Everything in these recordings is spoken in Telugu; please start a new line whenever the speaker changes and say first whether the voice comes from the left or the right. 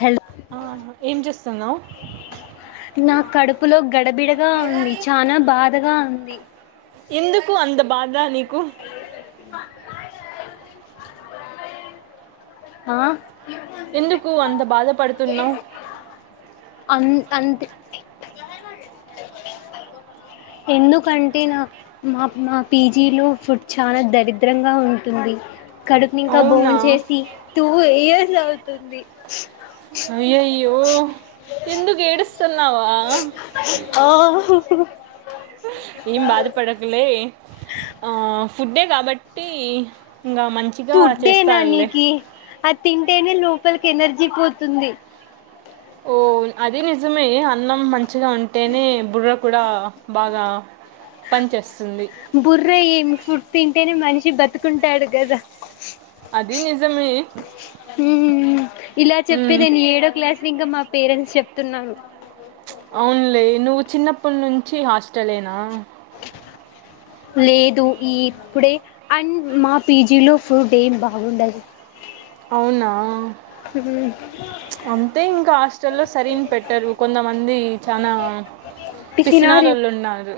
left: హలో
right: ఆ ఏం చేస్తున్నావు
left: నా కడుపులో గడబిడగా ఉంది చనా బాధగా ఉంది
right: ఎందుకు అంత బాధ నీకు
left: ఆ
right: ఎందుకు అంత బాధపడుతున్నావ్
left: అ అంత ఎందుకంటే నా మా మా పీజీలో ఫుడ్ చాలా దరిద్రంగా ఉంటుంది. కడు ఇంకా
right: అవునా
left: బోన్ చేసి తూ ఇ అవుతుంది.
right: అయ్యయ్యో ఎందుకు ఏడుస్తన్
left: ఆ
right: ఏం బాధపడకులే ఆ ఫుడ్డే కాబట్టి ఇంకా మంచిగా
left: ఫుడ్డేనా
right: చేస్తారులే
left: నీకి అద్ తిం టేనే లోపల్కి ఎనర్జీ పోతుంది.
right: ఓ అది నిజమే అన్నం మంచిగా ఉంటేనే బుర్ర కూడా బాగా పనిచేస్తుంది
left: బుర్ర ఏం ఫుడ్ తింటేనే మని బతికుంటాడు గదా
right: అది నిజమే
left: ఇలా
right: ఉమ్,
left: చెప్పేదే నేను ఏడో క్లాస్ ఇంకా మా పేరెంట్స్ చెప్తున్నాను.
right: అవునులే నువ్వు చిన్నప్పటి నుంచి హాస్టలేనా
left: లేదు ఈ ఇప్పుడే అండ్ మా పీజీలో ఫుడ్ ఏం బాగుండదు.
right: అవునా అంతే ఇంకా హాస్టల్లో సరిన్ పెట్టరు. కొంతమంది చానా
left: పిసినారి
right: పిసినారోళ్ళు ఉన్నారు.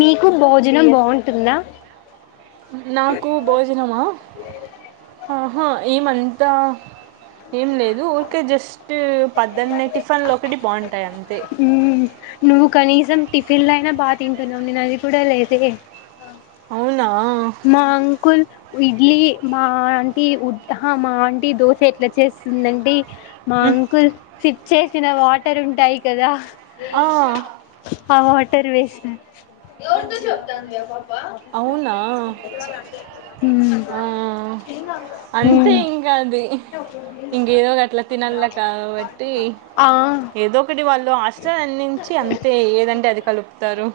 left: మీకు భోజనం బాగుంటుందా
right: నాకు భోజనమా అ హ ఏమంతా ఏం లేదు ఊరికే జస్ట్ పద్దన్నే టిఫిన్లు ఒకటి బాగుంటాయి అంతే
left: నువ్వు కానీసం టిఫిన్లు అయినా బాగా తింటున్నాం నేను అది కూడా లేదే
right: అవునా
left: మా అంకుల్ ఇడ్లీ మా ఆంటీ అహ మా ఆంటీ దోశ ఎట్ల చేస్తుందంటే మా
right: ఉమ్,
left: అంకుల్ సి చేసిన వాటర్ ఉంటాయి కదా
right: ఆ,
left: ఆ వా త్తర్ వేసిన ఎవరితో చెప్తుంది అ పాప
right: అవునా ఆ అంతే
left: మ్
right: ఇంకా అది ఇంకేదో గట్లా తినాల కాబట్టి
left: ఆ
right: సో హస్టల్ అన్నించి అంతే ఏదంటే అది కలుపుతారు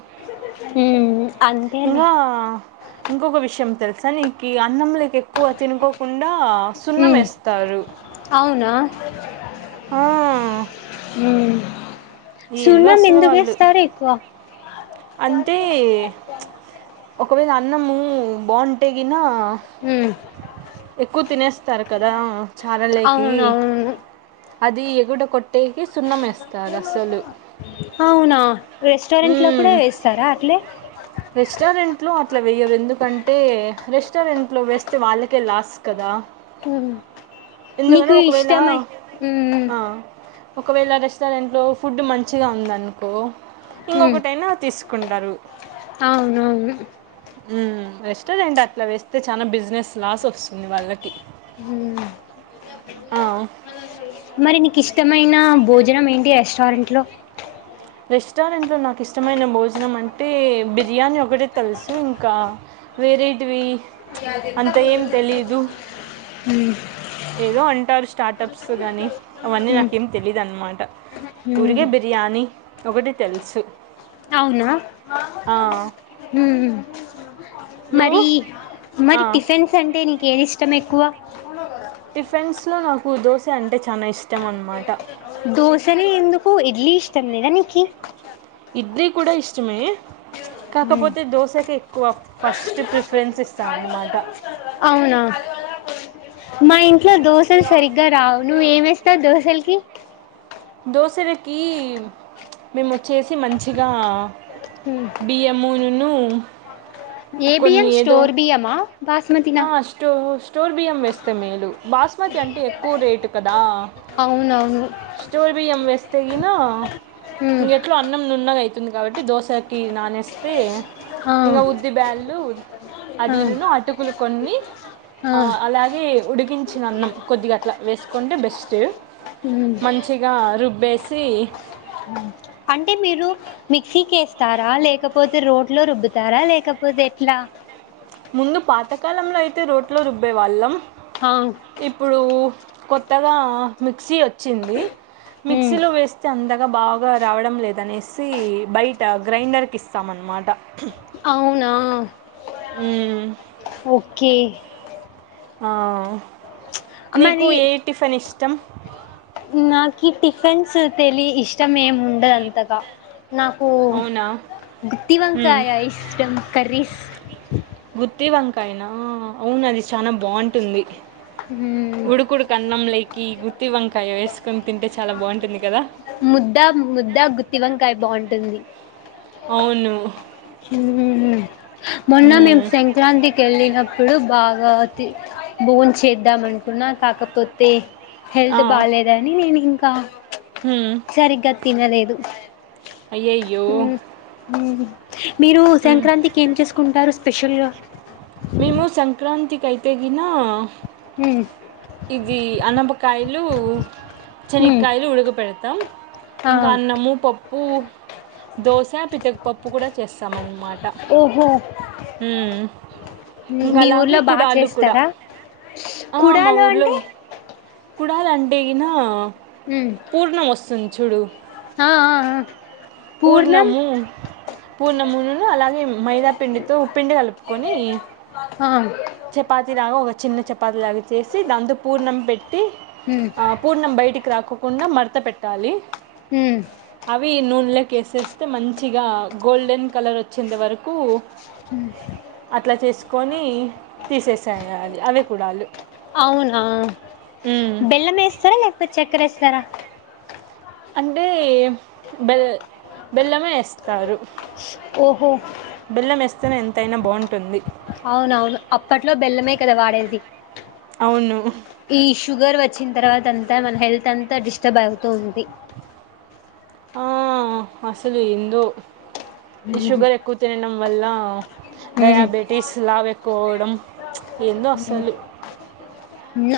left: ఉమ్ అంతే లే.
right: యం తెలుసా నీకీ అన్నంలోకి ఎక్కువ తినుకోకుండా సున్నం
left: ఉమ్
right: ఏస్తారు.
left: ఊ
right: ఏందో
left: సున్నం
right: అసలు
left: ఎందుకే
right: వాళ్ళు
left: స్తారు ఎక్కువ.
right: అంటే ప్చ్ ఒకవేళ అన్నమూ బాగుంటే గినా
left: ఉమ్
right: ఎక్కువ తినేస్తారు కదా చారలేకీ
left: అవునవును
right: అదీ గూడ కొట్ టేకి సున్నం ఏస్తారు అసలు.
left: అవునా రెస్టారెంట్ లో కూడా
right: మ్మ్.
left: వేస్తారా అట్లే.
right: రెస్టారెంట్లో అట్లా వెయ్యరు. ఎందుకంటే రెస్టారెంట్లో వేస్తే వాళ్ళకే లాస్ కదా. ఎందుకంటే
left: నీకు
right: ఒకవేళ
left: ఇష్టమై ఉమ్
right: ఆ, ఒకవేళ రెస్టారెంట్లో ఫుడ్ మంచిగా ఉందనుకో
left: ఉమ్
right: ఇంకొకటైనా తీసుకుంటారు.
left: అవునవును.
right: ఉమ్ రెస్టారెంట్ అట్లా వేస్తే చానా బిజినెస్ లాస్ వస్తుంది వాళ్ళకి.
left: ఉమ్
right: ఆ,
left: మరి నీక్ ఇష్ మైనా భోజనం ఏంటి రెస్టారెంట్లో.
right: రెస్టారెంట్లో నాకు ఇష్టమైన భోజనం అంటే బిర్యానీ ఒకటే తెలుసు. ఇంకా వేరే టివి ప్చ్ అంత ఏం తెలీదు.
left: ఉమ్
right: ఏదో అంటారు స్టార్టప్స్ గానీ, అవన్నీ
left: ఉమ్
right: నాకేం తెలీదన్నమాట.
left: ఉమ్
right: ఊరికే బిర్యానీ ఒకటి తెలుసు.
left: అవునా ఉ ఊ
right: నువ్వు
left: మరీ. మరి టిఫెన్స్ అంటే నీకేది ఇష్ట్ టం ఎక్కువా
right: టిఫెన్స్ లలో నాకు దోశ అంటే చానా ఇష్టం అన్నమాట.
left: దోశనే ఎందుకు ఇడ్లీ ఇష్టం లేదా నీకి.
right: ఇడ్లీ కూడా ఇష్టమే. కాకపోతే దోసె కె ఎక్ కో పష్ట్
left: అవునా మైండ్ ఇట్లా దోసలు సరిగ్గా రావు నువ్ ఏమేస్తావ్ దోసల్ కి
right: దోశలకి మేము వచ్చేసి మంచిగా బియ్యమూను
left: ఏ బియ్యం స్టోర్ బియ్యమ బాస్మతినా?
right: టోర్ బియ్యం వేస్తే మేలు బాస్మతి అంటే ఎక్కువ రేటు కదా
left: అవునవును
right: స్టోర్ బియ్యం వేస్ పోయిన
left: ఉమ్
right: ఇం ఎట్లా అన్నం నున్నది వతుంది కాబట్టి దోశకి నానేస్తే
left: హా
right: వాళ్ళు అదిల్లు అటుకులు కొన్ని ఆ అలాగే ఉడికించిన అన్నం కొద్దిగ అట్లా వేసుకుంటే బెస్ట్
left: ఉమ్
right: మంచిగా రు బేసి
left: అంటే మీరు మిక్సీకి వేస్తారా లేకపోతే రోడ్లో రుబ్బుతారా లేకపోతే ఎట్లా
right: ముందు పాతకాలంలో అయితే రోట్లో రుబ్బే వాళ్ళం
left: ఆ
right: ఇప్పుడు కొత్తగా మిక్సీ వచ్చింది మిక్సీ
left: ఉమ్
right: లో వేస్తే అందా ఇగ బాగా రావడం లేదనేసి బయట గ్రైండర్కి ఇస్తామ్ అనమాట
left: అవునా ఓకే
right: ఆ నీకు
left: మరి
right: ఏ టిఫిన్ ఇష్ టం
left: నాకి టిఫిన్స్ తెలి ఇష్టం ఏం ఉండదంతగా నాకు
right: అవునా
left: గుత్తి
right: ఉమ్
left: వంకాయ ఇష్టం కర్రీస్
right: గుర్తి వంకాయనా అవును అది చానా బాగుంటుంది
left: మ్మ్
right: ఉడుకుడుకన్నం లేకి గు గుత్తి వంకాయ వేసుకని తింటే చాలా బాగుంటుంది కదా.
left: ముద్ద ముద్ద గుత్తి వంకాయ బాగుంటుంది.
right: అవును
left: హు మొన్న
right: ఉమ్
left: మేము సంక్రాంతికి వెళ్ళిన ఇప్పుడు భాగమతి బోన్ చేద్దాం అనుకున్నా కాకపోతే హెల్త్
right: ఆ
left: బాలేదని నేను ఇంకా
right: ఉమ్
left: కం సరిగ్గా తినలేదు
right: అయ్యయ్యో
left: హు ఉహు మీరు
right: ఉమ్
left: సంక్రాంతికి ఏం చేసుకుంటారు స్పెషల్ గా
right: మేము సంక్రాంతికి అయితే గిన
left: మ్మ్
right: ఇది అన్నప కాయలు
left: మ్మ్
right: చెనిక్కాయలు ఉడకబెడతాం త్తం
left: ఆ
right: ఇంకా అన్నము పప్పు ఊ దోశ పితడుపప్పు కూడా చేస్తాం అన్నమాట ట
left: ఓహో
right: హు
left: మీ ఊర్లో బాగా చేస్తారా కుడాలు అంటే
right: కుడాలు అంటే గిన
left: ఉమ్
right: పూర్ణం వస్తుంది చూడు
left: ఆ ఆ పూర్ణం
right: పూర్ణము పూర్ణమును అలాగే మైదా పిండితో ఉ పిండి కలుపుకొని
left: ఆ
right: చపాతిలాగా ఒక చిన్న చపాతిలాగా చేసి దాంతో పూర్ణం పెట్టి
left: ఉమ్
right: ఆ పూర్ణం బయటికి రాకోకుండా మర్ మర్త పెట్టాలి
left: ఉమ్
right: అవి నూనలె కేసేస్తే మంచిగా గోల్డెన్ కలర్ వచ్చేంత వరకు అట్లా చేసుకొని తీసేసేయాలి అవి కూడాలు
left: అవునా
right: హు
left: బెల్లం వేస్తారా లేకపోతే చక్కెర వేస్తారా
right: అంటే బెల్ బెల్లమే వేస్తారు
left: ఓహో
right: ఎస్తానే ఎంతైనా బాగుంటుంది
left: అవునవును అప్పట్లో బెల్లమే కదా వాడేది
right: అవును
left: ఈ షుగర్ వచ్చిన తర్వాత అంతా మన హెల్త్ అంతా డిస్టర్బ్ అవుతుంది
right: ఆ అసలు ఏందో ఈ
left: ఉమ్
right: షుగర్ ఎక్కువ తినడం వల్ల
left: ఉమ్
right: డయాబెటీస్ లావు ఎక్కువ అవడం ఏందో అసలు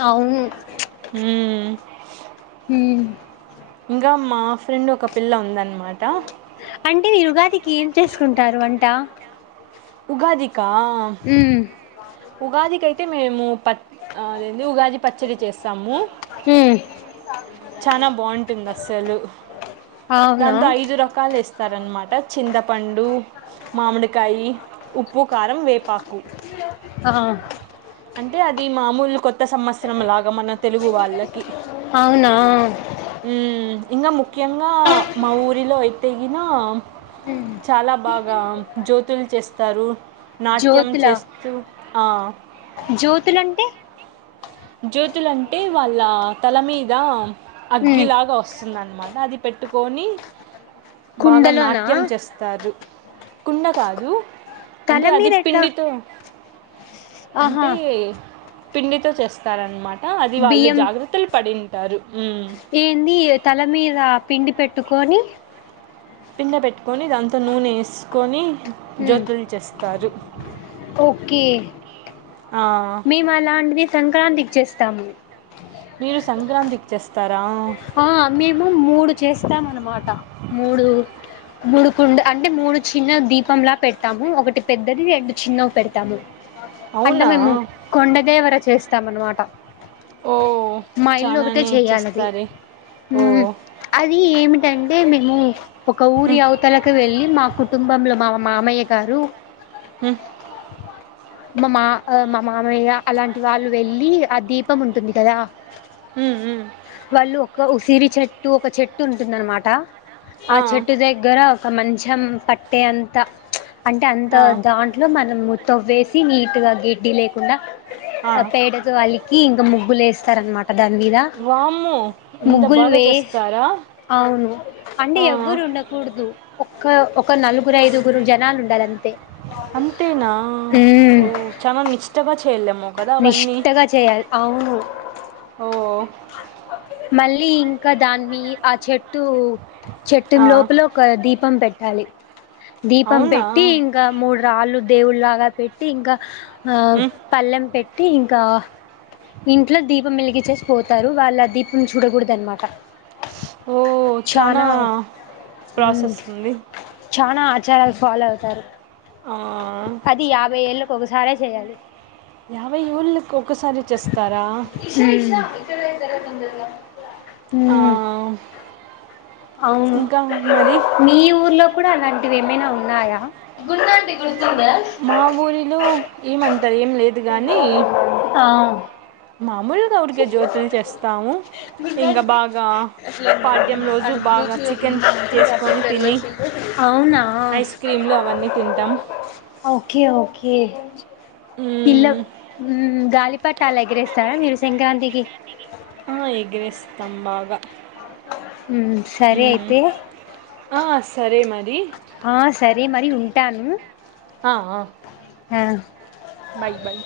left: అవును
right: హ
left: హ
right: ఇంకా మా ఫ్రెండ్ ఒక పిల్ల ఉందనమాట
left: అంటే మీరు ఉగాది కి ఏం చేసుకుంటారు అంట
right: ఉగాది కా ఉగాదికియితే మేము ప ఉగాది పచ్చడి చేస్తాము
left: హ
right: చానా బాగుంటుంది అస్సలు
left: అవునా
right: దాంతో ఐదు రకాలు ఇస్త స్తారనమాట చింతపండు మామిడికాయి ఉప్పు కారం వేపాకు
left: ఆ
right: అంటే అది మామూలు కొత్త సంవత్సరం లాగా మన తెలుగు వాళ్ళకి
left: స అవునా
right: ఇంకా ముఖ్యంగా మా ఊరిలో అయితేగిన చాలా బాగా జ్యోతులు చేస్తారు నాట్యం
left: జ్యోతుల
right: చేస్తూ
left: జ్యోతుల అంటే
right: జ్యోతులంటే వాళ్ళ తల మీద అగ్గిలాగా వస్తుంది వస్తుందనమాట అది పెట్టుకొని బాగా
left: కుండలోనా
right: నాట్యం చేస్తారు కుండ కాదు
left: తల
right: అంటే అది
left: మీద ఎట్లా
right: పిండితో
left: ఆహా
right: అంటే పిండితో చేస్త తరణమాట
left: బియ్యం
right: మ్మ్.
left: ఏంది తల మీద పిండి పెట్టుకు కానీ
right: పిండ పెట్టుకొని దాంతో నూనె వేసుకొని జ్యోతులు చేస్తారు
left: ఒకే
right: ఆ,
left: మీ మలాంటింది సంక్రాంత చేస్తాము
right: మీరు సంక్రాంతికి చేస్తా
left: ఆ మేము మూడు చేస్తాం అనమాట మూడు మూడు కుండ అంటే మూడు చిన్న దీపంలా పెడతాము ఒకటి పెద్దది రెండు చిన్నవి పెడతాము అంటే
right: అవునా
left: మేము కొండదేవర చేస్ తామనమాట
right: ఓ చాలానే ఇచ్చేస్తారే
left: ఉహ్మ్ అది ఏమిటంటే మీ ము ఒక ఊరి
right: మ్మ్,
left: అవతలకు వెళ్ళి. మా కుటుంబంలో మా మామయ్య గారు
right: ఉహ్
left: మా మా మామయ్య అలాంటి వాళ్ళు వెళ్ళి ఆ దీపం ఉంటుంది కదా.
right: ఉహ్ హు
left: వాళ్ళు ఒక ఉసిరి చెట్టు ఒక చెట్టు ఉంటుందనమాట. ఆ చెట్టు దగ్గర ఒక మంచం పట్టే అంత అంటే అంత
right: ఆ,
left: దాంట్లో మనము తవ్వేసి నీటుగా గేడ్డి లేకుండా. ఆ పేడతో అలీకి ఇంకా ముగ్గులు వేస్ స్తరన్నమాట. దానిమీద
right: వామ్మో ఇంత
left: ముగ్గుల్
right: బాగా
left: వేస్
right: చేస్తారా
left: అవును అంటే
right: ఆ,
left: ఎవ్వరు ఉండకూడుదు. ఒక ఓక్ ఒక నలుగురు ఐదుగురు జనాలు ఉండాల అంతే
right: అంతేనా ఓ
left: ఉహ్మ్
right: చాలా నిష్టగా చేయలేము కదా అవన్నీ
left: నిష్టగా చేయాలి అవును.
right: ఓ
left: మళ్ళీ ఇంకా దాన్ని ఆ చెట్ టు చెట్టు
right: ఆ
left: లోపల ఒక దీపం పెట్ లి దీపం
right: అవునా
left: పెట్టి ఇంగా మూడు రాళ్ళు. దేవుళ్ళగా పెట్టి ఇంగా ఆహ్
right: ఉమ్.
left: లం పెట్టి ఇంకా ఇంట్లో దీపం వెలిగ చేసి పోతారు వాళ్ళ దీపం చూడకూడదు అనమాట.
right: ఓ చనా
left: చానా
right: ప్రాసెస్ ఉంది.
left: చానా ఆచారాలు ఫాలో అవుతారు.
right: ఆహ్
left: ఒక ఒకసారే చేయ్యాలి.
right: యావై ఊళ్ళకి ఒకసారి చేస్తారా
left: [unintelligible] ఆయ్.
right: ఆ
left: అవును
right: ఇంకా మరి
left: మీఊరి. ఎప్పుడన్నా అంటివి, ఏమైనా ఉన్నాయా. గుర్తుందా
right: మా ఊరిలో, ఏమంతా, ఏం లేదు, గానీ.
left: ఆ
right: మామూలుగా ఊరికే జ్యోతుల్ చేస్తాము, ఇంకా బాగా, పాడ్యం రోజు బాగా చికెన్ చేసుకొని, తిని
left: అవునా
right: ఐస్ క్రీమ్, లు అవన్నీ తింటాం.
left: ఎద్. పిల్ల
right: మ్మ్
left: ఉమ్ గాలి. పట్టలెగిరెస్తారని తెలుసు. సంక్రాంతికి.
right: ఆ ఎగిరేస్తాం బాగా.
left: ఉమ్ సరే అయితే
right: ఆ సరే మరి.
left: ఆ సరే మరి ఉంటాను. అ.
right: మైల్బల్.